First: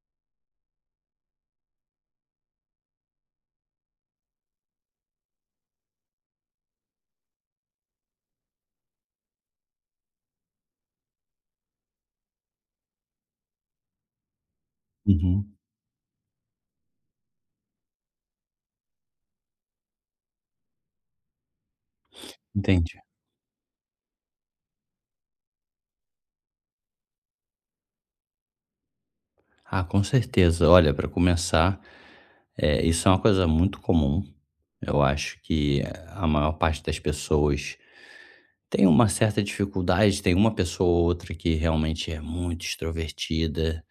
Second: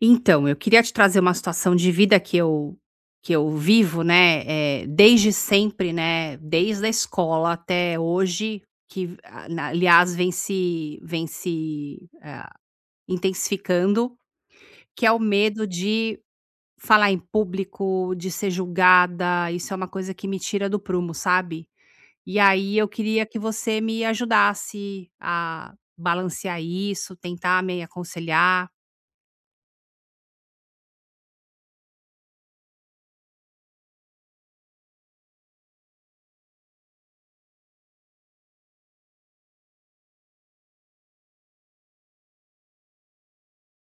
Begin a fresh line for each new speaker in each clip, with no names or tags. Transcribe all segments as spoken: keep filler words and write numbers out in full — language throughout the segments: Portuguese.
Então, eu queria te trazer uma situação de vida que eu que eu vivo, né, eh, desde sempre, né, desde a escola até hoje, que a na aliás vem se vem se intensificando, que é o
Uhum,
medo de falar em público, de ser julgada. Isso é uma coisa que me tira do prumo, sabe. E aí eu
entendi.
queria que você me ajudasse a balancear isso, tentar me aconselhar.
Ah, com certeza. Olha, para começar, eh, isso é uma coisa muito comum. Eu acho que a maior parte das pessoas tem uma certa dificuldade, tem uma pessoa ou outra que realmente é muito extrovertida,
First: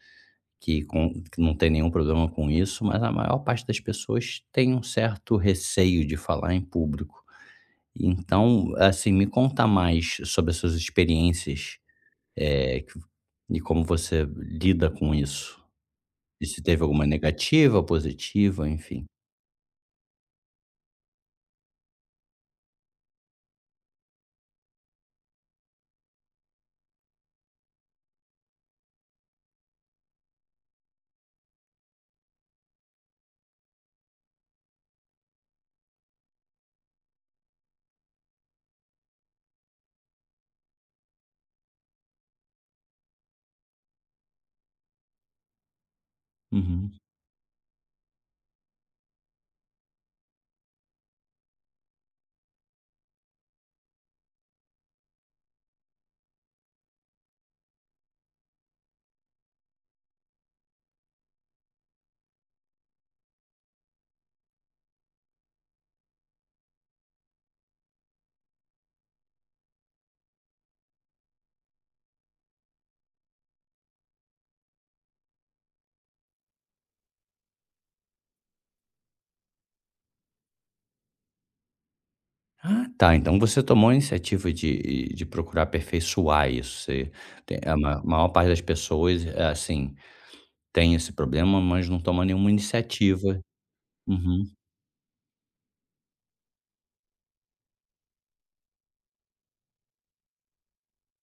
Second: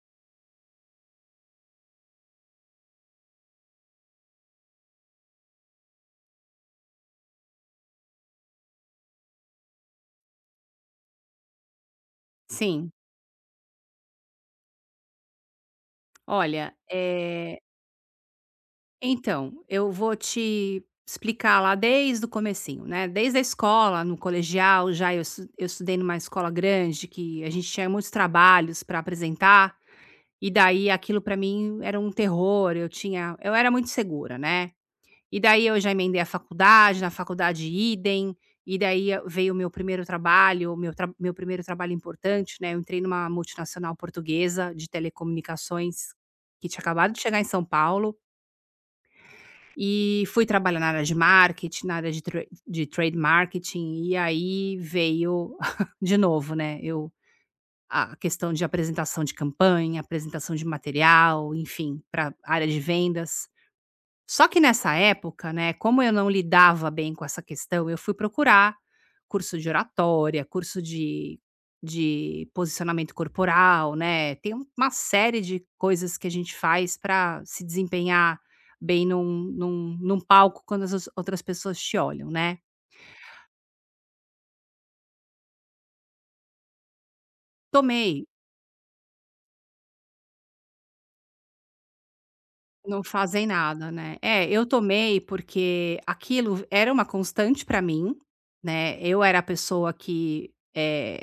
que, com- que não tem nenhum problema com isso, mas a maior parte das pessoas tem um certo receio de falar em público. Então, assim, me conta mais sobre as suas experiências, eh,
Sim.
que- e como você lida com isso. E se
Olha,
teve alguma
eh
negativa, positiva, enfim.
então, eu vou te explicar lá desde o comecinho, né, desde a escola. No colegial já eu estu eu estudei numa escola grande que a gente tinha muitos trabalhos para apresentar, e daí aquilo para mim era um terror. Eu tinha eu era muito segura, né. E daí eu já emendei a faculdade, na faculdade idem, e daí eu- veio o meu primeiro trabalho, o meu tra meu primeiro trabalho importante, né. Eu entrei numa multinacional portuguesa de telecomunicações, que tinha
Uhum.
acabado de chegar em São Paulo, e fui trabalhar na área de marketing, na área de tra de trade marketing, e aí veio de novo, né, eu a questão de apresentação de campanha, apresentação de material, enfim, para área de vendas. Só que nessa época, né, como eu não lidava bem com essa questão, eu fui procurar curso de oratória, curso de de posicionamento corporal, né. Tem um- uma série de coisas que a gente faz para se desempenhar bem num num num palco quando as os- outras pessoas te olham, né.
Ah, tá, então você tomou a iniciativa de de procurar aperfeiçoar isso, você tem a ma
Tomei,
maior parte das pessoas, eh, assim, tem esse problema, mas não toma nenhuma
não
iniciativa.
fazem nada, né. É,
Uhum.
eu tomei porque aquilo era uma constante para mim, né. Eu era a pessoa que, eh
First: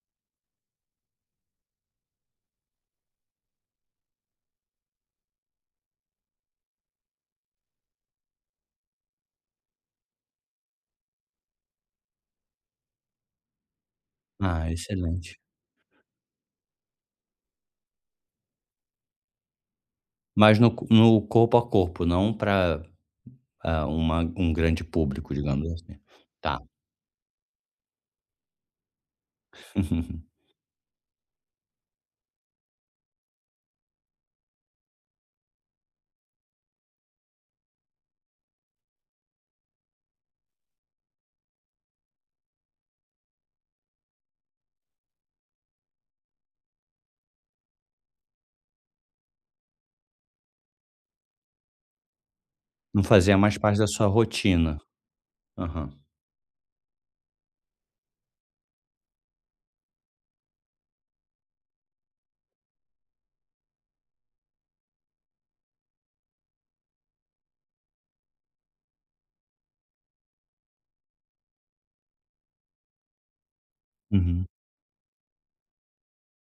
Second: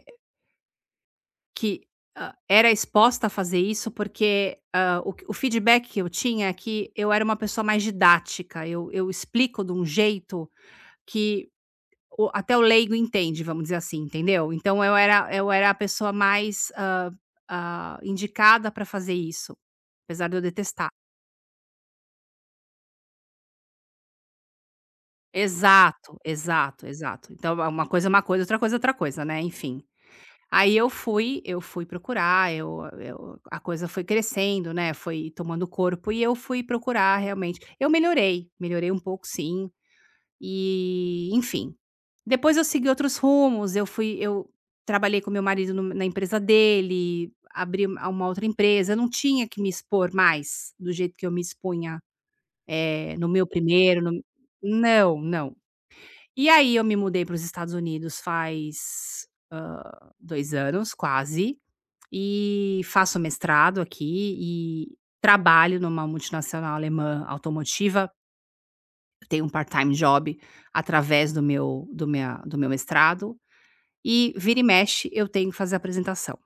que, hã, era exposta a fazer isso, porque, hã, o que- o feedback que eu tinha é que eu era uma pessoa mais didática. Eu eu explico de um jeito que o até o leigo entende, vamos dizer assim, entendeu.
Ah,
Então eu era
excelente.
eu era a pessoa mais, hã hã, indicada para fazer isso, apesar de eu
Mas no co
detestar.
no corpo a corpo, não para uma um grande público, digamos assim.
Exato,
Tá.
exato, exato. Então, é uma coisa é uma coisa, outra coisa é outra coisa, né, enfim. Aí eu fui eu fui procurar. Eu eu A coisa foi crescendo, né, foi tomando corpo, e eu fui procurar realmente. Eu melhorei, melhorei um pouco sim, e enfim. Depois eu segui outros rumos. Eu fui eu trabalhei com meu marido no na empresa dele, abri uma uma outra empresa. Eu não tinha que me expor mais do jeito que eu me expunha,
Não
eh, no
fazia
meu
mais parte da
primeiro,
sua
no
rotina.
não, não.
Aham.
E aí eu me mudei para os Estados Unidos faz, hã, dois anos quase, e faço mestrado aqui e trabalho numa multinacional alemã automotiva, tenho um part-time job através do meu do minha do meu mestrado, e
Uhum.
vira e mexe eu tenho que fazer apresentação.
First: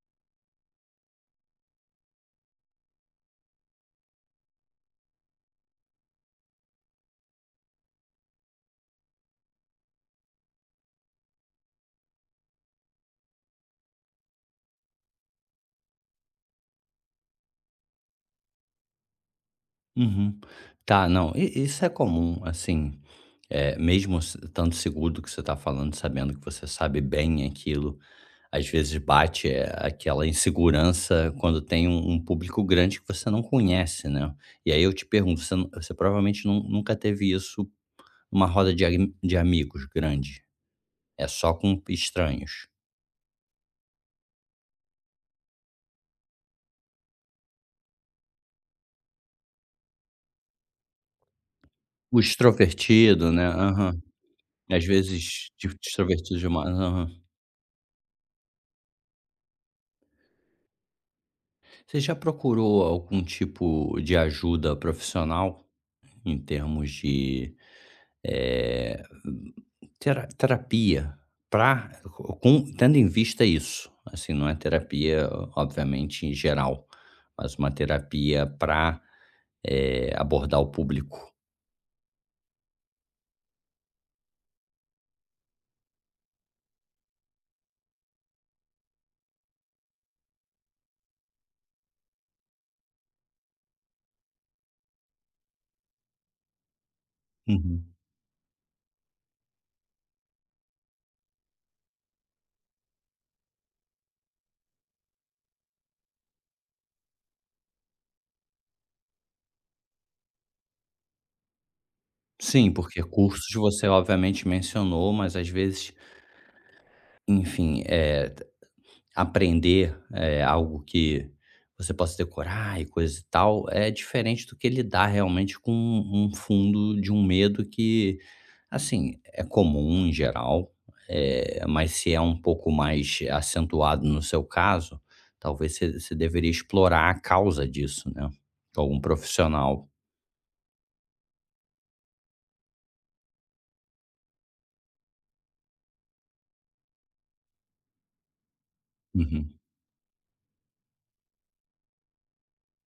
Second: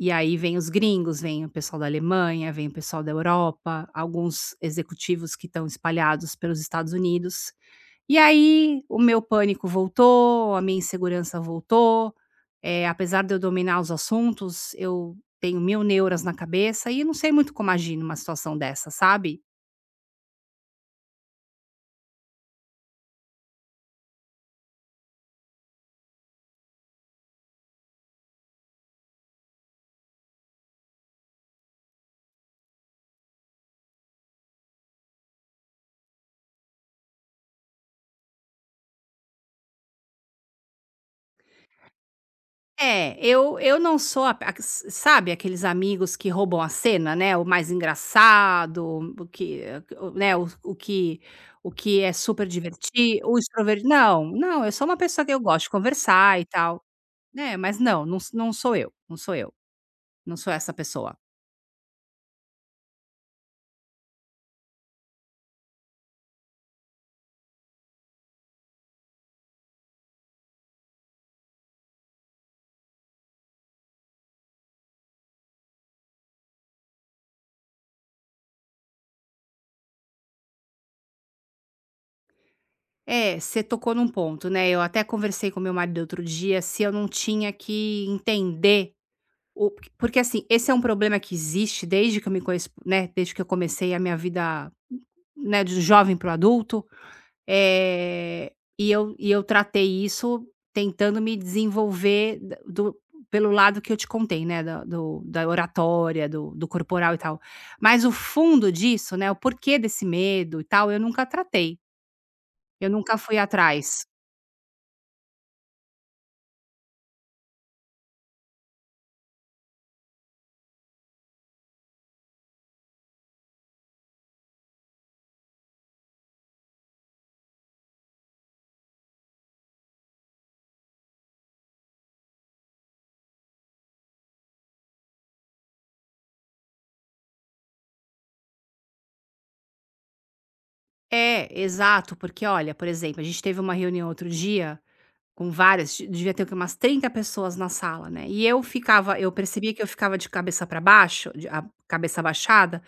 E aí vem os gringos, vem o pessoal da Alemanha, vem o pessoal da Europa, alguns executivos que estão espalhados pelos Estados Unidos, e aí, o meu pânico voltou, a minha insegurança voltou. Eh, apesar de eu dominar os assuntos, eu tenho mil neuras na cabeça e não sei muito como agir numa situação dessa, sabe.
Uhum. Tá, não, i isso é comum, assim, é mesmo se estando seguro do que você está falando, sabendo que você sabe bem aquilo, às vezes bate, eh, aquela insegurança quando tem um um público grande que você não conhece, né. E aí eu te pergunto, você não você provavelmente nun nunca teve isso numa roda de ami de amigos grande, é só com estranhos.
É, eu eu não sou a a s sabe aqueles amigos que roubam a cena, né, o mais engraçado, o que o né, o o que o que é
O
super divertido,
extrovertido,
o
né,
extrovertido?
aham,
Não, não, eu
às
sou uma pessoa que eu
vezes
gosto
de
de
extrovertido
conversar e
demais,
tal,
aham.
né, mas não, não s- não sou eu, não sou eu, não sou essa pessoa.
Você já procurou algum tipo de ajuda profissional em termos de eh, tera terapia para, com tendo em vista isso, assim, não é terapia, obviamente, em geral, mas uma terapia para abordar o público.
É, você tocou num ponto, né. Eu até conversei com meu marido outro dia se eu não tinha que entender o porque assim. Esse é um problema que existe desde que eu me conheço, né, desde que eu comecei a minha vida, né, de jovem para o adulto,
Uhum.
é. e eu e eu tratei isso tentando me desenvolver da do pelo lado que eu te contei, né, da do da oratória, do do corporal e tal. Mas o fundo disso, né, o porquê desse medo e tal, eu nunca tratei,
Sim,
eu
porque
nunca fui
cursos você
atrás.
obviamente mencionou, mas às vezes, enfim, eh aprender, eh, algo que você possa decorar e coisa e tal, é diferente do que lidar realmente com um um fundo de um medo que, assim, é comum em geral, eh, mas se é um pouco mais acentuado no seu caso, talvez você você deveria explorar a causa disso, né, com algum profissional.
É, exato, porque olha, por exemplo, a gente teve uma reunião outro dia com várias, de- devia ter o quê? Umas trinta pessoas na sala, né? E eu ficava, eu
Uhum.
percebia que eu ficava de cabeça para baixo, de- a cabeça baixada,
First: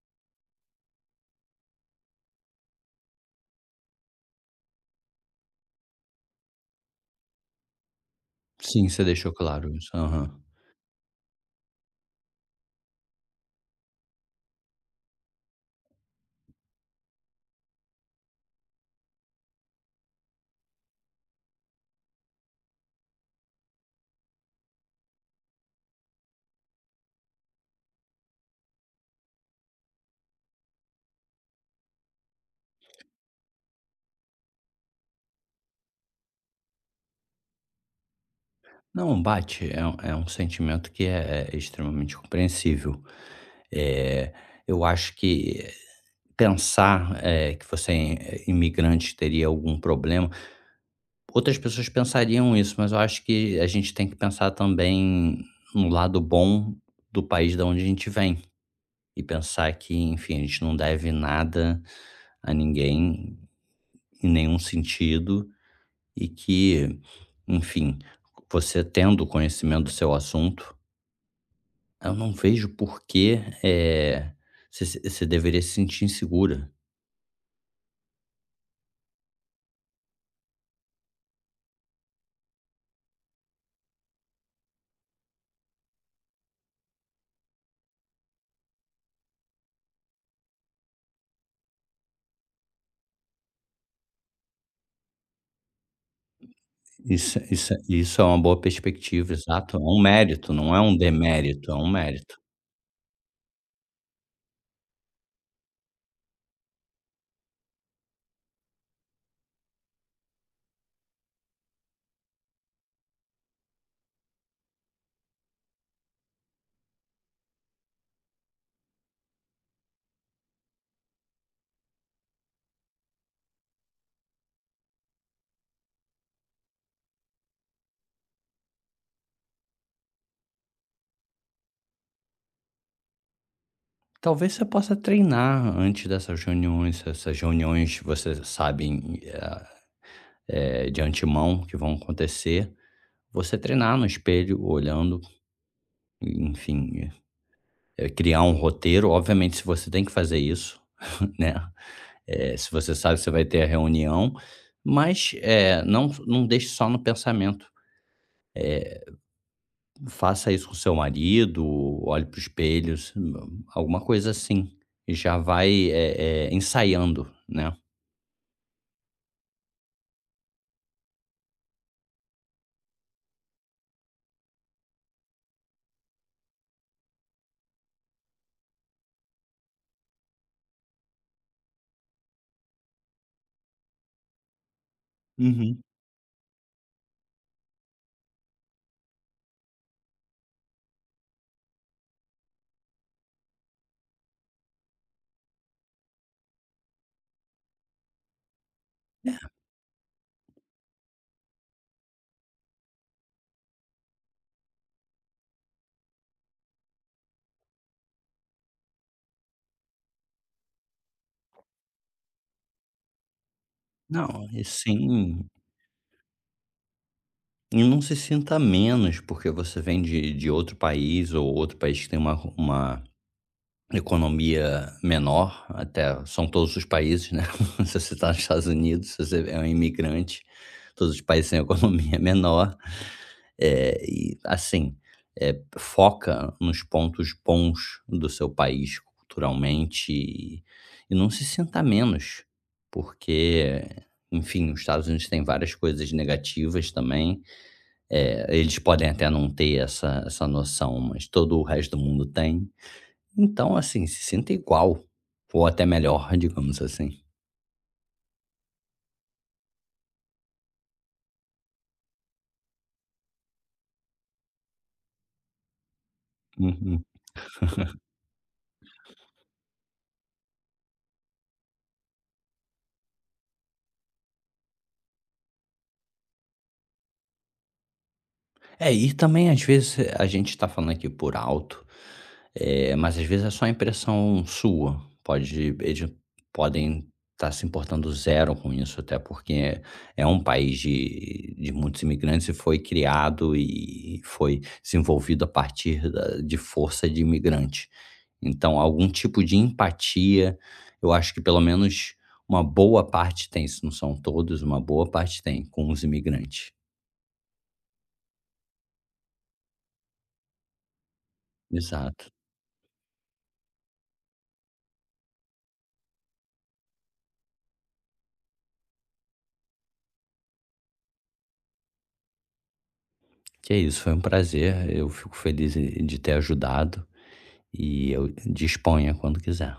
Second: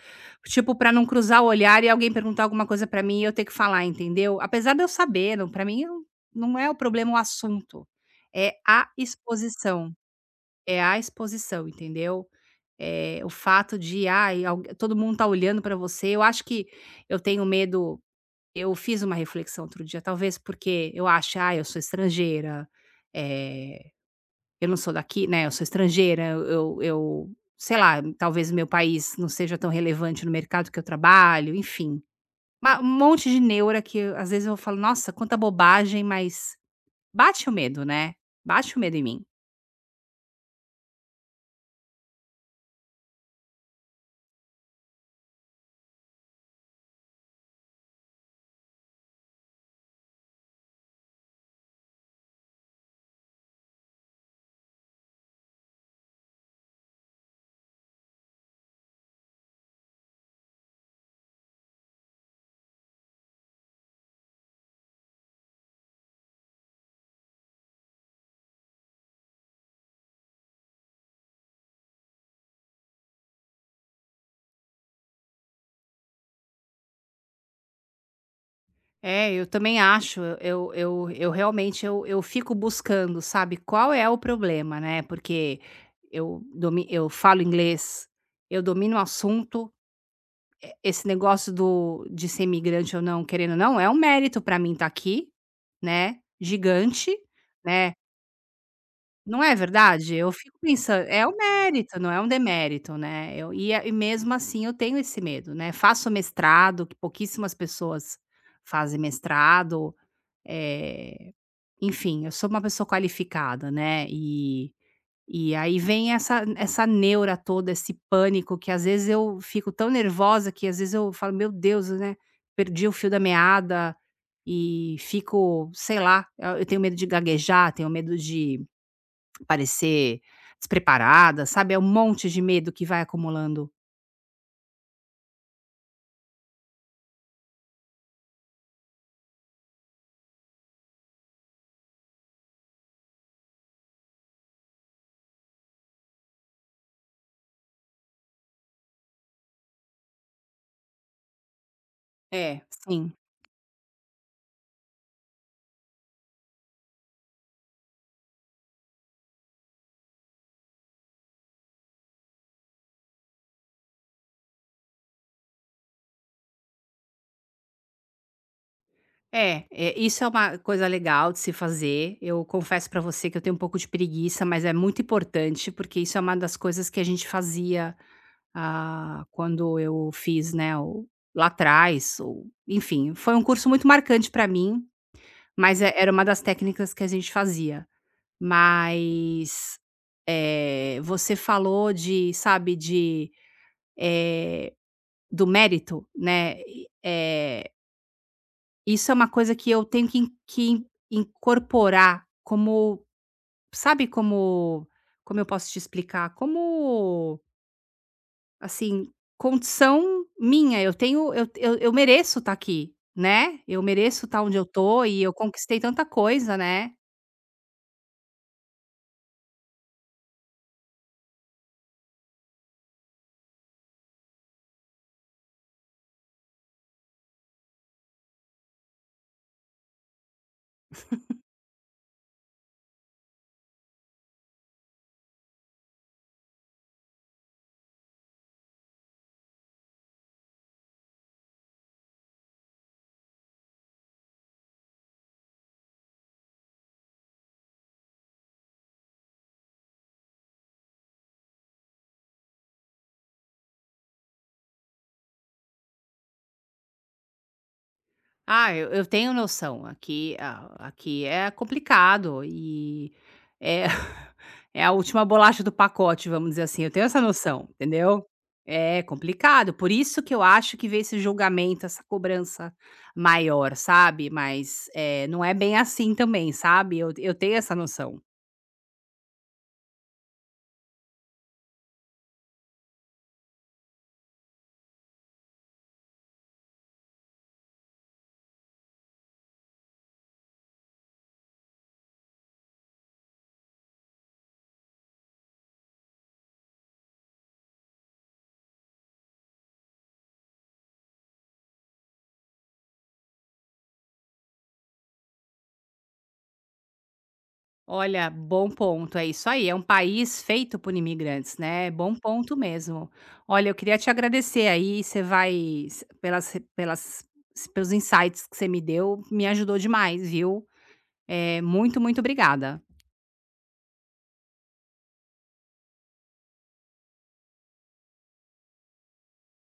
tipo para não cruzar o olhar e alguém perguntar alguma coisa para mim e eu ter que falar, entendeu? Apesar de eu saber, não, para mim eu- não é o problema o assunto, é a
Sim, você deixou claro isso.
exposição,
Aham.
é a exposição, entendeu? É, o fato de, ai, algu- todo mundo tá olhando para você. Eu acho que eu tenho medo. Eu fiz uma reflexão outro dia, talvez porque eu acho, "Ah, eu sou estrangeira, eh, eu não sou daqui, né, eu sou estrangeira, eu eu eu- sei lá, talvez meu país não seja tão relevante no mercado que eu trabalho", enfim. Ma Um monte de neura que às vezes eu falo: "Nossa, quanta bobagem", mas bate o medo, né, bate o medo em
Não, um
mim.
bate, é um é um sentimento que é é extremamente compreensível. Eh, eu acho que pensar, eh, que você é imigrante teria algum problema, outras pessoas pensariam isso, mas eu acho que a gente tem que pensar também no lado bom do país da onde a gente vem e pensar que, enfim, a gente não deve nada a ninguém, em nenhum sentido, e que, enfim, você tendo conhecimento do seu assunto, eu não vejo por que, eh, você deveria se sentir insegura.
É, eu também acho. Eu eu eu Realmente eu eu fico buscando, sabe, qual é o problema, né, porque eu domi eu falo inglês, eu domino o assunto. Esse negócio do de ser imigrante ou não, querendo ou não, é um mérito pra mim estar aqui, né, gigante,
Isso isso
né.
isso é uma boa perspectiva,
Não é
exato. É um
verdade? Eu
mérito,
fico
não é um
pensando, é um
demérito, é um
mérito, não é um
mérito.
demérito, né. Eu e a e mesmo assim eu tenho esse medo, né. Faço mestrado, que pouquíssimas pessoas fazem mestrado, eh, enfim, eu sou uma pessoa qualificada, né, e e aí vem essa essa neura toda, esse pânico, que às vezes eu fico tão nervosa que às vezes eu falo: "Meu Deus, né, perdi o fio da meada", e fico, sei lá, eu eu tenho medo de gaguejar, tenho medo de parecer despreparada, sabe. É um monte de medo que vai acumulando.
Talvez você possa treinar antes dessas reuniões, essas reuniões você sabem, eh, eh, de antemão que vão acontecer, você treinar no espelho, olhando, enfim, eh, criar um roteiro. Obviamente, se você tem que fazer isso, né, eh,
É.
se você
Sim.
sabe que você vai ter a reunião, mas, eh, não não deixe só no pensamento. Faça isso com seu marido, olhe para o espelho, s alguma coisa assim, e já vai, eh eh, ensaiando, né.
É, é, isso é uma coisa legal de se fazer. Eu confesso pra você que eu tenho um pouco de preguiça, mas é muito importante, porque isso é uma das coisas que a gente fazia, ah, quando eu fiz, né, o- lá atrás, ou- enfim. Foi um curso muito marcante pra mim,
Uhum.
mas é- era uma das técnicas que a gente fazia. Mas é, você falou de, sabe, de, é, do mérito, né? Isso é uma
É,
coisa que eu tenho que in que in incorporar como, sabe, como como eu posso te explicar? Como, assim, condição minha. Eu tenho eu eu eu mereço estar aqui, né. Eu mereço estar
não,
onde
e
eu tô e eu
sim,
conquistei tanta coisa, né.
e não se sinta menos porque você vem de de outro país ou outro país que tem uma uma economia menor, até são todos os países, né, se você está nos Estados Unidos, se você é um imigrante, todos os países têm economia menor, é e assim, eh, foca nos pontos bons do seu país culturalmente e e não se sinta menos, porque, enfim, os Estados Unidos têm várias coisas negativas também, eh, eles podem até não ter essa essa noção, mas todo o resto do mundo tem. Então, assim, se sinta igual, ou até melhor, digamos assim.
Ah, eu eu tenho noção. Aqui a aqui é complicado, e é é a última bolacha do pacote, vamos dizer assim. Eu
Uhum.
tenho essa noção, entendeu. É complicado, por isso que eu acho que veio esse julgamento, essa cobrança maior, sabe. Mas, eh, não é bem assim também, sabe. Eu eu tenho essa noção.
É, e também às vezes a gente tá falando aqui por alto, eh, mas às vezes é só impressão sua. Pode eles podem estar se importando zero com isso, até porque é é um país de de muitos imigrantes e foi criado e foi desenvolvido a partir da de força de imigrante. Então, algum tipo de empatia, eu acho que pelo menos uma boa parte tem, se não são todos, uma boa parte tem com os imigrantes.
Olha, bom ponto, é isso aí, é um país feito por imigrantes, né, bom
Exato.
ponto mesmo. Olha, eu queria te agradecer aí. Você vai s pelas re pelas pelos insights que você me deu, me ajudou demais, viu. É muito, muito obrigada.
Que é isso, foi um prazer. Eu fico feliz e- de ter ajudado e eu disponha quando quiser.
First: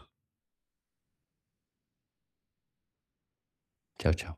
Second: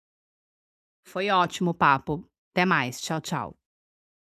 Foi ótimo o papo. Até mais, tchau, tchau.
Tchau, tchau.